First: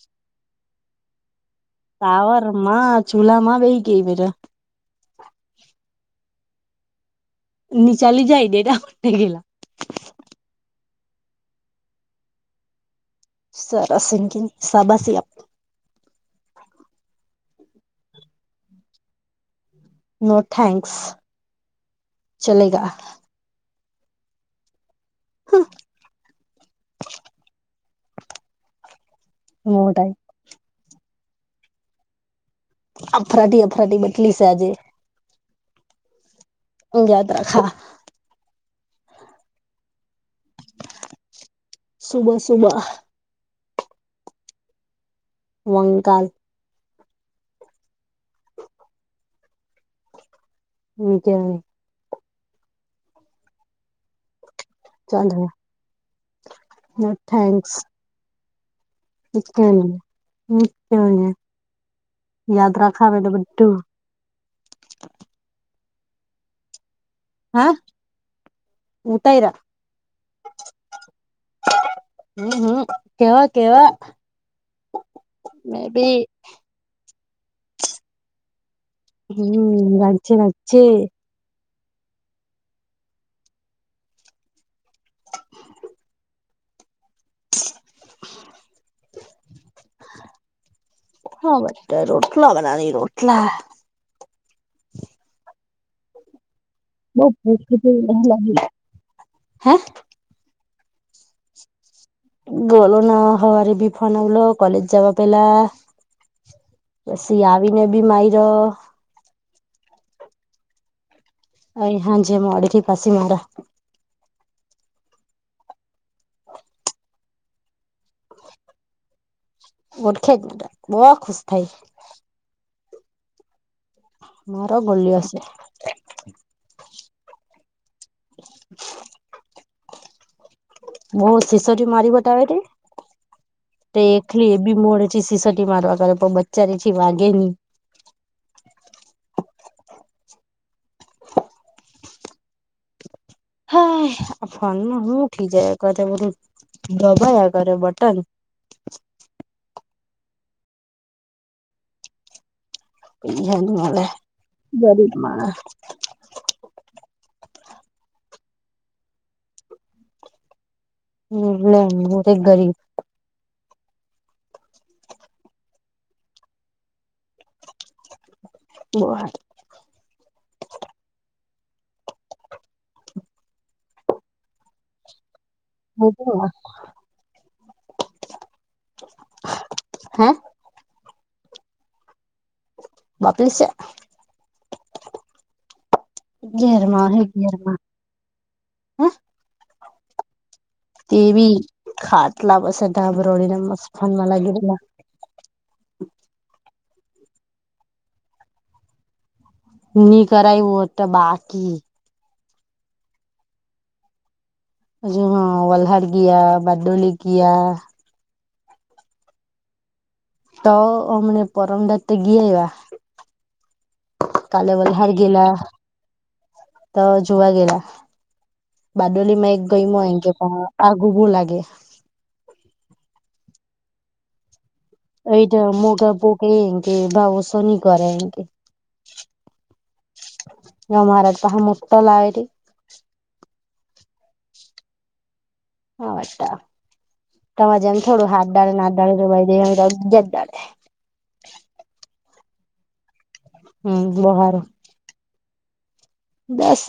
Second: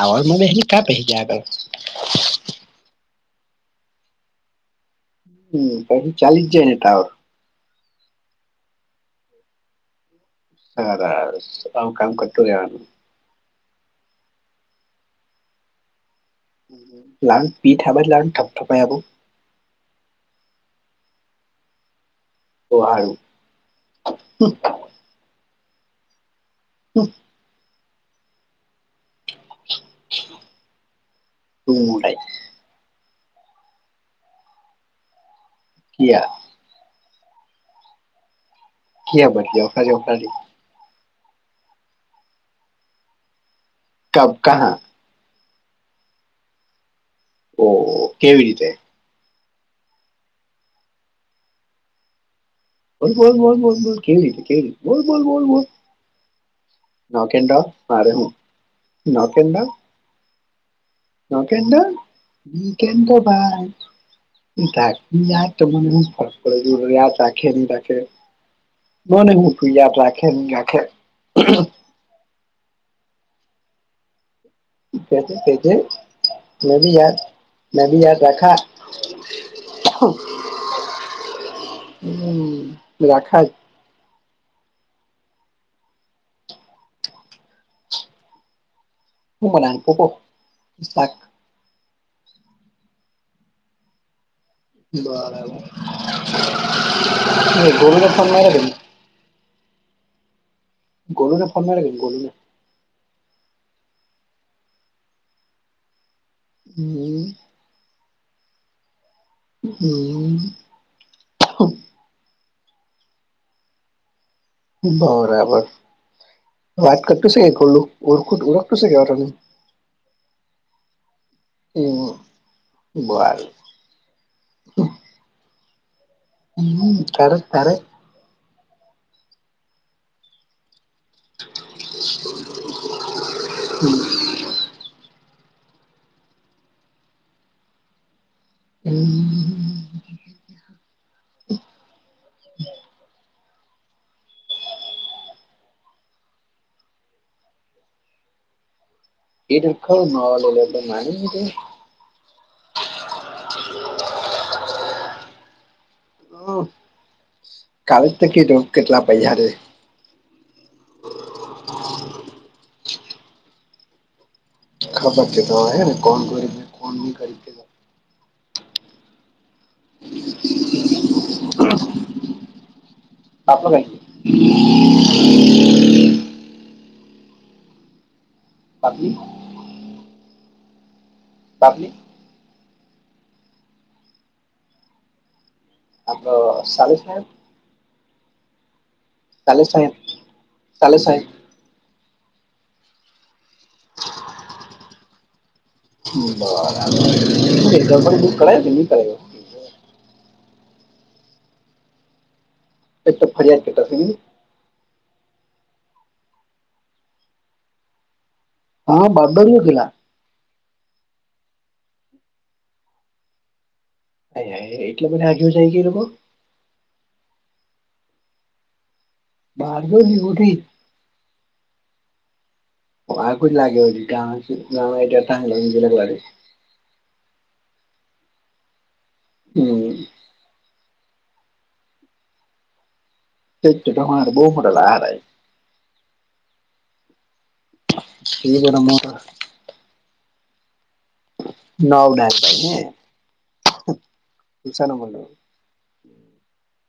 આવ મહેલી કા પેજ આગળ સાાવર માં ચૂલા માં બેહી ગઈ હમ કી ચલી જાયને તર નીચાલલી જાય ડે એટ પટે ગેલા હ કામ કરટુંવાનું સરસિ સાબસી આપ લાન પી થાબા લાન થપ થપ આવ નો થેન્ક્સ તો ચલેગા હ હા હા મોદાય હુંડાાય અફરાટી અફરાટી બટલી છે આજે યા યાદ રાખા ક્યાં બદલી વખરી વખા સુબહ સુબહ કબ કા વંગાલ ઓ હો કેવી રીતે નીચે નું બોલ બોલ બોલ બોલ કેવી હતી કેવી હતી બોલ બોલ ચાલો બોલ બોલ નો હા કે ના મારે હું હમ હા કે ના રાખા કેતો બેટા ભાઈ બધું ટાર ઈ ટાર તોમને હું ફ કે હું રાખે ન હા રાખે મને ઉતાયરા હુંખ દ રાખે ન રાખે હમ હમ કેવા કેવા કેજે કેજે મે બી મેં ભી યાદ મેં ભી યાદ રાખા હમ રાખજે રાખજે હમ રાખા હું બનાયુ કુકુર શાક હા બે રોટલા બનાવી રોટલા બરાબર બઉ ખૂટ તું ગોલુને તું ફોન માર્યો એટલે કે હે ગોલુ નો ફોન આવેલો ગોલુ નો ગોલુ ન હવારે ફોન આવેલો કોલેજ જવા પેલા હમ પછી આવીને બી માયરો હમ અરે હાંજે મોડું થયું પછી મારે બરાબર વાત કરતું છે કે ગોલુ ઓરખું ઓરખતો છે એવેયો તને ઓળખે જ બહુ ખુશ થાય ઉમ હમ બર મારો બોલ્યો સે હમ ક્યારેક ક્યારે બઉ સિસોટી મારી બતાવે ને તે થી એ બી મોડ છે સીસોટી મારવા કરે પણ બચ્ચા એ છે વાગે ની એમ હ આ ફોન માં હું ઠી જાયા કરે બધું દબાયા કરે બટન એ ડૂ કઉ નાવા જતો તો મારી તી તે એ ની મલે ગરીબ માણસ હમ કાલેજ તો કીધું કેટલા પૈહા જોઇએ હમ એટલી નથી ગરીબ ખબર તે તો અહે ને કોણ ગરીબ કોણ ભિખારી તું અહ આપો ને ખોટી વાત પાપડી છે હૈ બાપની બાપરી સે આપડો સાલે ધેરમાં અહે સાહેબ ઘેર માં હ સાલે સાહેબ સાલે સાહેબ તેવી ખાટલા વસ અતા આપ રે ડો દિવસ ફોનમાં લાગેલો ઇતો બરાબર એ ગણપતિ બુક કરાયું કે ની કરાયુ ની કરાઈ હો તો બાકી એક તો ફરિયાદ કેટ છે હજ હ વલલ્હડ ગયા બારડોલી ગયા હા બદડીયોલા તો મને પરમડાાતે ગી એવા અ કાલે એટલે વલહાડ બધ આગે ગેલા જઈ રો તો જોવા ગેલા બારડોલી માં એક ગયમ એ બારડોલી કે હોધી પણ આગવો લાગે હ આ કો જ લાગે એટ મોગા પકે એન કે ભાવ શની કર એકે હમ હ મહારાજ પ હા મોટો લાવેટ તે તો હર બહુ મોટ લ આાર છે હા વા તમાજને થોડું હાથ એ ડાળે બધા ના મોટા ડાળે દે જત ડાળે નાવ નાભાઈ હે હમ તછ ન બસ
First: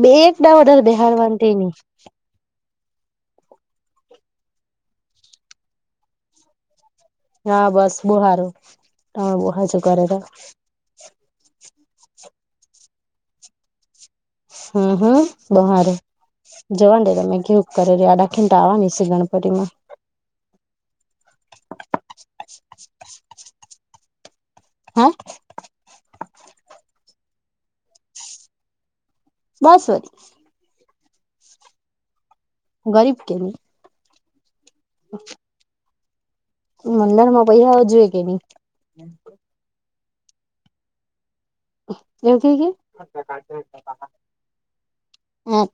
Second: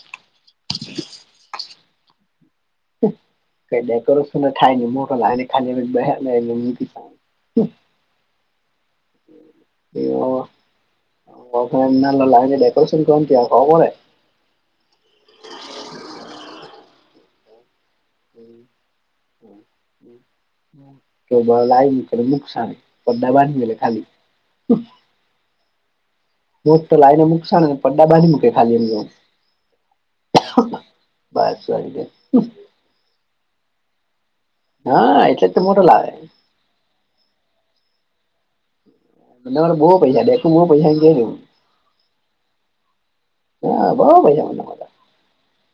બે એક ડ વડર બેહાર વાંધની કઈ ડેકોરેશન થાય નને મોટ લાગને ખાલી બને મી હા બસ બુહારું તમે બુહા છો કર તો ઘના ડેકોરેશન કર ત્યાં ખબ ને હા હા બહાર જવા દે તમેં કેવું કરે ર આડા ખ તોવાની છે ગણપતિ માં કે બ લ આવી નુકસાન પડ્ડાા બાંધી ગે ખાલી હ મોટ તો લાઈને મૂકશ ને પડડા બાંધ મૂકે ખાલી એમ બસરી બસ વા ગ ગરીબ કેની હા એટલે તો મોટો લાવે મંદણ માં પૈસા જોુઈએ કે નહી મર બુ પૈસા દેખું પૈસા ક દે દઉું એવ કે કે હા બહુ પૈસા મને મારા હ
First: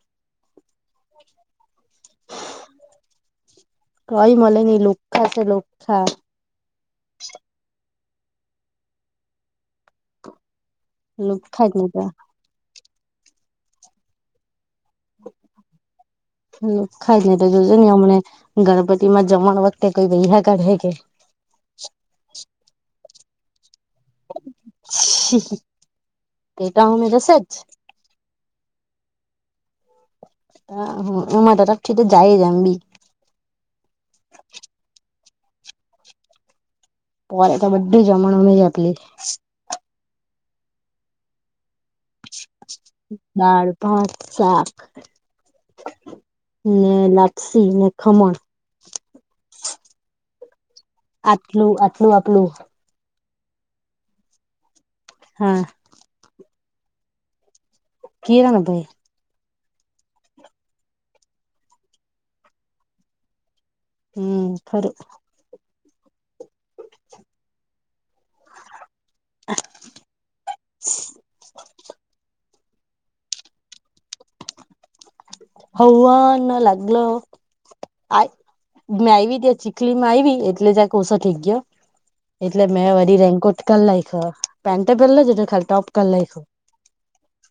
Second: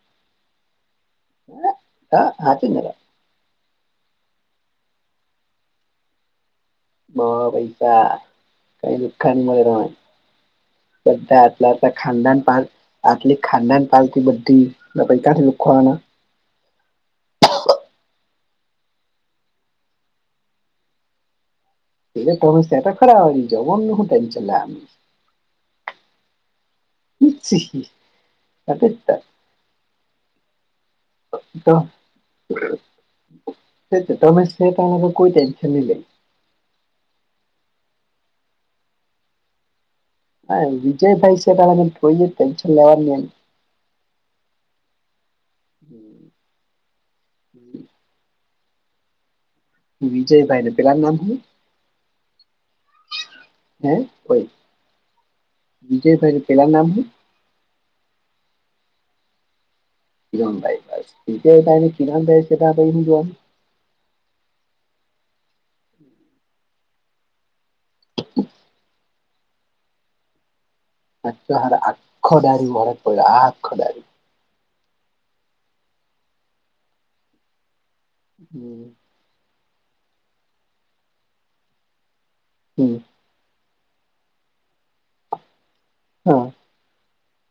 હ હ હાચી મેરા કઈ મળે નઈ લોખા છે લોખા બ પૈસા કઈ દુખાન મળેય બધા લુખ્ખા આલા જ આ ની તો ખાનદાન પાલ આલી ખાનદાન પાલખ બધી ત પી કઠઢલું ખવાના ખાઈ ને તો જોજો ને હમને ગણપતિ માં જમણ વખતે કઈ ભૈયા કરઢે કે એલે તમે શ ખરા હો જમન નહુંટેમ ચલા તે તા મે દસેજ પચ છે હ હ મામાં દાતક ઠ તો જાય જામ બ તો તમે છે ત કોઈ ટેન્શન નહી લઈ પોરે તો બધું જમણ ન જ આપલી હા વિજય ભાઈ છે પોય ટટેનશન લેવાની પાંચ સાાખ ને લપસી ને ખમણ એમ વિજયભાઈને આટલું આટલું આપણું હમ કોઈ હા વિજય થાઈ પેલા નામ શ કિરણ ભાઈ કિીને કિરા થાય છે હું જોવાનું હમ ખરું હ [inaudible] નાચ હાર આખ ડારી ભરે પડલા આખ ડારી હવાર લાગો લયો આ મેં આવી ત્યાં ચીખલી માં આવી એટલે જ્યાં કોસો થઠઈક ગયો એટલે મેં હમ વરી રેન્કોટ કર લક પેન્ટ પહેલા જટ ખાલી ટોપ લખો હા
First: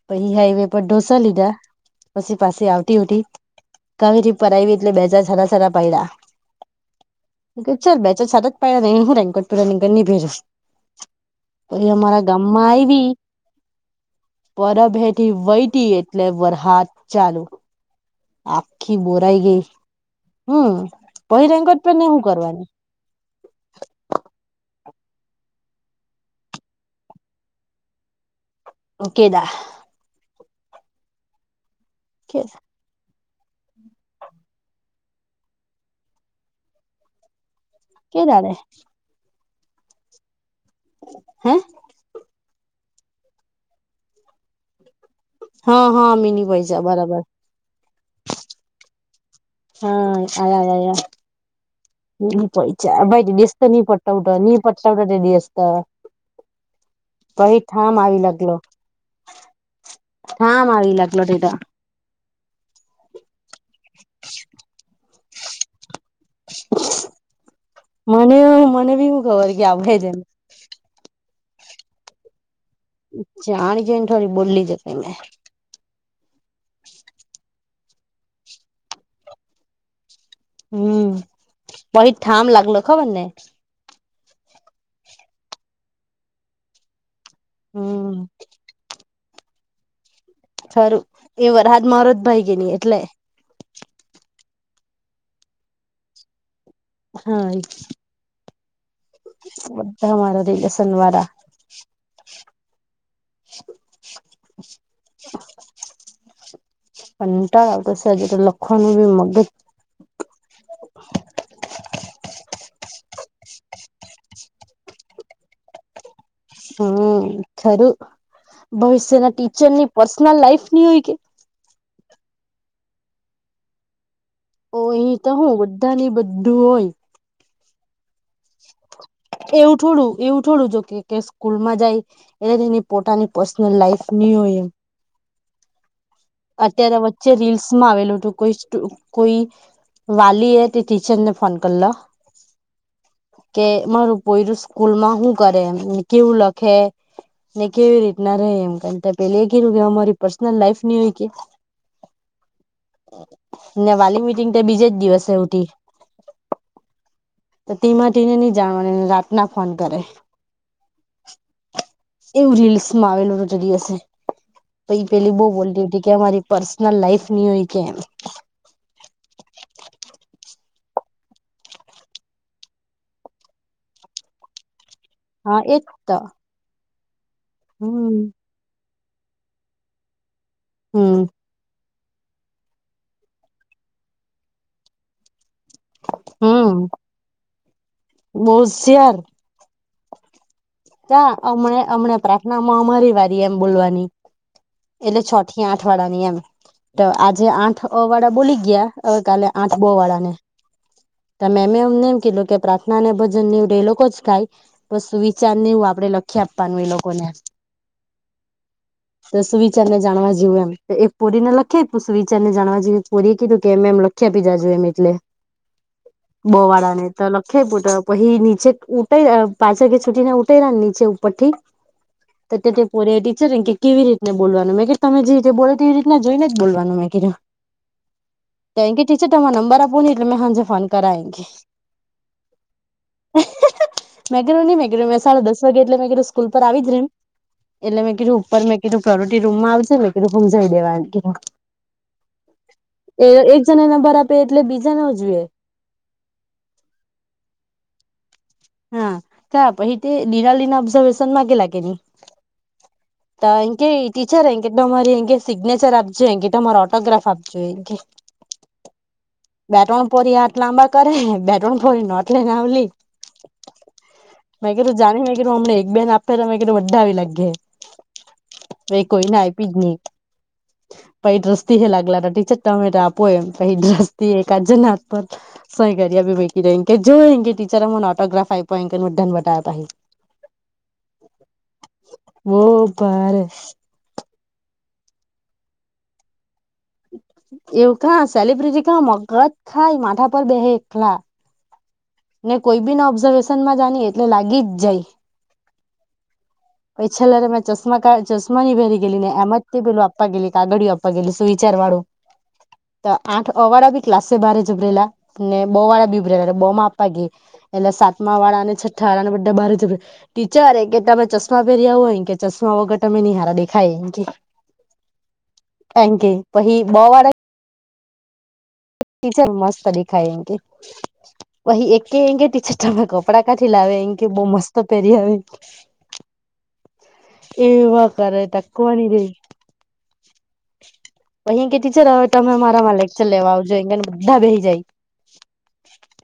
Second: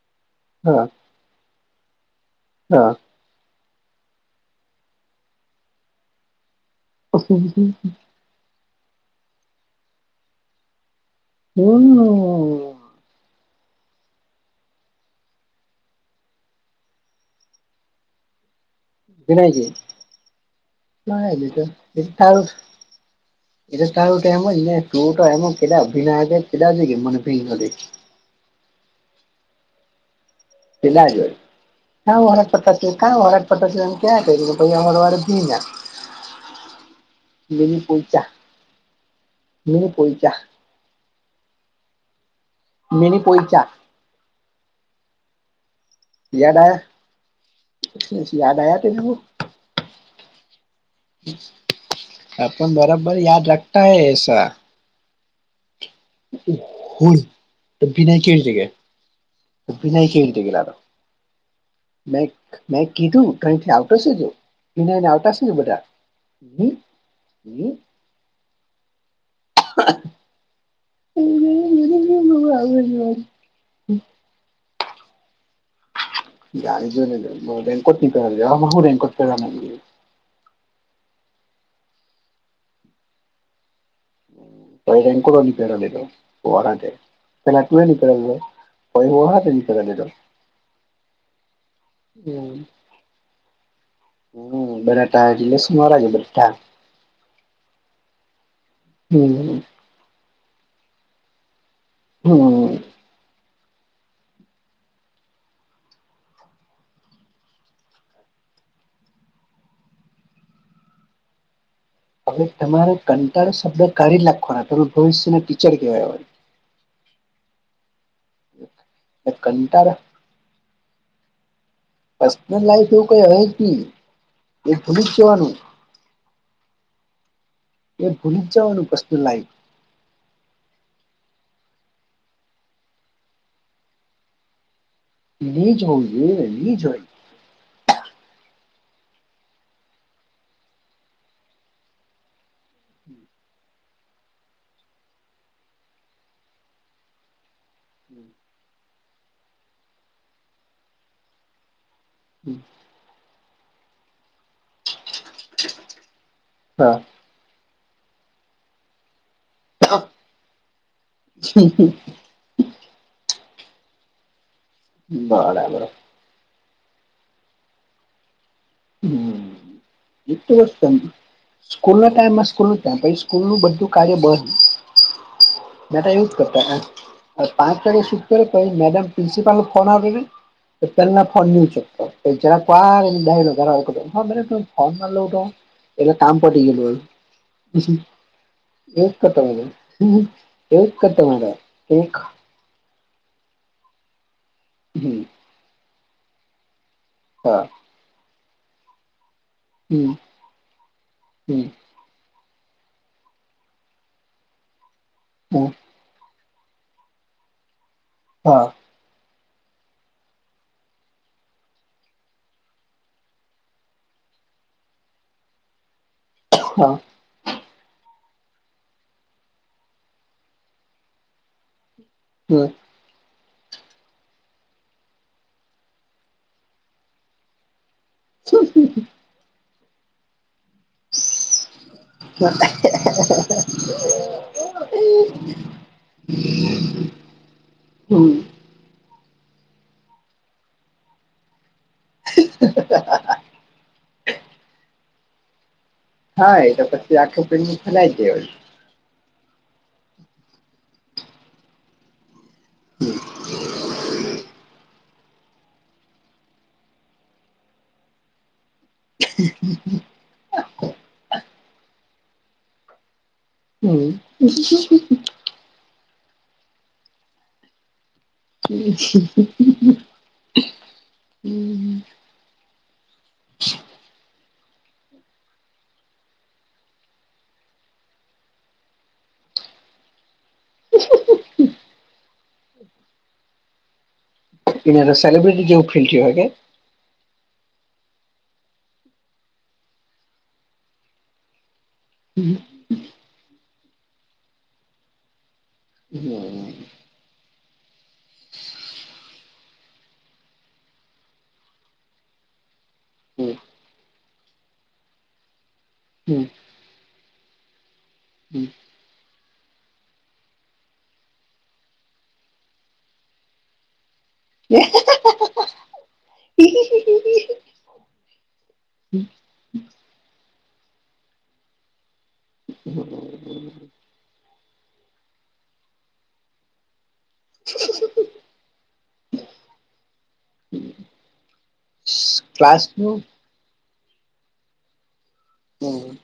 પછી હાઈવે પર હા ઢોસા લીધા પછી પાસે હા આવતી હોઠ કાવરી પ આવી એટલે બેજજ સરા સરા હમ પૈડા્યા બે સાદત પલા ન હું રેન્કટ પુરા નીકનીભેર કોઈ અમારા ગામમાં આવી પરભેઠી વહેટી એટલે વરસાદ ચાલુ આખી બોરાઈ ગઈ ભીનાઈ હમ પહી છે રેન્કોટ પેરને ના હું તોાલ કરવાની એટ સારું તો એમ જ ને તું તો એમ કે ભી કેા કે મને ભીન ને ઓકેદા પ કે કરા પતા કરા પ ક્યાં કર્યું કે પરવારે ભીને દ કોઈ કેદાડે હ કોઈચ હા મિની પોઈચા [inaudible] હા હા મિની યાદ પૈસા બરાબર આયા યાદ આયા તનેું હા આ આપન પૈચ બરાબર ભાઈ યાદ રેડીસત ન રખતા પટઉટ પટવટ રેડીસત હલ આવી વિનાયકી લાગલો જગ્યા ભી નાય કે એ જ ઠામ ગલાો આવી લાગલો ટેટા મેં મેં કીધું તોહીથી આવતોશે જો કને એને આવતાશે બધા હમ હમ મને મને બી હું ખબર કે આજને એું આવગ ાણી જોઈને થોડી બોલી જતો મેં ગાડી જો બેંક ન હું બેંક પ હમ બહ થઠામ લાગલો ખબર ને વઈ ર એનકડની પેરો લ તો વરાે ખેલા ટ હમ નનીલા હોય હા નનીલા ર ખરું એ વર હાજ મારોજ ભાઈ ગઈ હમ ન એટલે હમ બરાટાટલે સુમરજે બરાટા હા એ હમ બધામારા રી રે સનવારા હમ [inaudible] કંટારો આવતો છે આજે તો લખવાનું ભી મગજ હવે તમારો કંટાળો શબ્દ કાડી નાખવાના તમારું ભવિષ્ય ટીચર કેવાય હમ ખરું ભવિષ્યના એટલે ટીચર ની કંટાળા પર્સનલ લાઈફ ની હોય કે પર્સનલ લાઈફ એવું કઈ હ ઓ એ તો હું બધાની બધું હોય એ ભૂલી જવાનું વસ્ત લ એવું થોડું એવું થોડું જો કે સ્કૂલ માં જાય એટલે તેની પોતાની પર્સનલ લાઈફ નની હોય એમ જ હોલ અત્યારે વચ્ચે રીલ્સ માં આવેલું હતું કોઈ કોઈ વાલી એ તે ટીચરને ફોન કરલો કે મારું પોયરું સ્કૂલમાં શું કરે કેવું લખે ને કેવી રીત ના રહે એમ કાર પેલી એ કીધું કે અમારી પર્સનલ લાઈફ ની હો કે હમ ને વાલી મિટિંગ તો બીજેજ દિવસે ઉઠી હા તો તેીમાં તેને નહી જાણવાની રાતના ફોન કરે હમ હમ એવું રીલ્સ માં આવેલું હત દિવસે પ પેલી બહુ બરાબર બોલતી હતી કે અમારી પર્સનલ લાઈફ નું કે હમ એક વસ્તુ સ્કૂલ ના ટાઈમમાં સ્કૂલ ન થ પછી સ્કૂલ નું બધું કાર્ય બંધ હા એજ મે તો ય કરતા પાંચ ત હમ શટ કર પછ મેડમ પ્રિન્સિપાલ ફોન તો હમ તેમના ફોન લવં શકતો એ જ ફોન લઉ તો એટલે કામ પડી હમ ગયેલું બહુ એ કરતા ત અમણે અમને પ્રા ના મહમારી વાળી એમ બોલવાની એટલે હમ છ થી આઠ વાળા ની એમ તો આજે હા આઠ વાળા બોલી ગયા કાલે આઠ બો હમ વાળા ને મે હમ એમને એમ કીધું કે પ્રાર્થના ને ભજન ને લોકો જ ખાય બ વિચાર હમ નેવ આપડે લખ ખ્યા આપવાનું એ લોકોને હા તો સુવિચાર ને જાણવા જેવું એમ એક પુરીને લખે સુવિચાર ને જાણવા જે પુરી કીું કેમ એમખ ખ્યા પીધા જોઈ એમ એટલે હા બોવાડાને તો લખે પુટ પ હી નીચે ઉઠાઈ પાચ કેે છુટી ને ઉઠાઈ ર ને નીચે ઉપર થીી હ તો તેથી ઓરે ટીચર એ કે કેવી રીતને બોલવાનું મેં કે તમે જે રીતે બોલે તેવી રીતને જોઈને જ બોલવાનું મેં ક થયુ ટીચર તમારે નંબર આપો નને એટલે મેં સાંજે ફોન કરાય [inaudible] ગે એટલે મે સ્કૂલ પર આવી જ રમ એટલે મેં હમ કીધું ઉપર મેં કીધું ફ્લોટી રૂમ માં આવશે ને કેધું રમ જઈ દેવા કીધ [inaudible] એ એક જણા નંબર આપે એટલે બીજાને જોઈએ હા એ તો પછી આખો ફલાય દે હોય હા તો હ લીના લિના ઓબ્ઝર્વેેશન મામાંગે લાગે નની ત એ કે ટીચર એ કેટ મારી એ કે સિગ્નેચર આપજોએ એ કે તમારે ઓટોગ્રાફ આપજોએ એ કે બેટણ પોરી આટ લાંબા કરે બેટ્રણ પોરી નટ લેનેવલી હમ મેં ક તું જાણીને મે કે હું અમને એક બેન આપે તો મેં બધા આવી લાગે ભ કોઈ ના આય ભીજની [inaudible] [inaudible] [inaudible] [inaudible] [inaudible] ઓહ ભાઈ એ સલબ્રિટી જેવુ ફિલ હો કે એવું સલબ્રિટી ખા મગજ ખાય માથા પર બે હ એકલા. ને કોઈ બી ને ઓબ્ઝર્વેશન માં જાણી એટલે લાગી જ જાય. હમમ. પછ છેલ્લાે મેં ચશ્મા ની ભેરી ગેલી ને એમાં જ તે પેલું આપવા ગેલી કાગળડીઓ આપવા ગેલી શું વિચારવાળો. હ તો આઠ અ વાળા બી ક્લાસે બારે ઉભરેલા ને બો વાળા બી હમ ઉભરેલા હમ બ માં એટલે સાતમા વાળા અને છઠ્ઠા વાળા ને બધા બ ટીચર કે તમે ફેર હોય કે ચશ્મા વગર ત અમે હારા દેખાય એમ કે હ એમ કે પછી બ વાર ટીચર મસ્ત દેખાઈ કે પછી એકે એ ત ચાર તમે કપડા ક્યાંથી લાવે એ કે બ મસ્ત પેર [inaudible] એ વા કરે તકવાની રઈ અહી કે ટીચર આવે તમે ક્લાસ અમારામાં નું લેક્ચર લેવા આવજો એને બધા બેહી જાય. હમ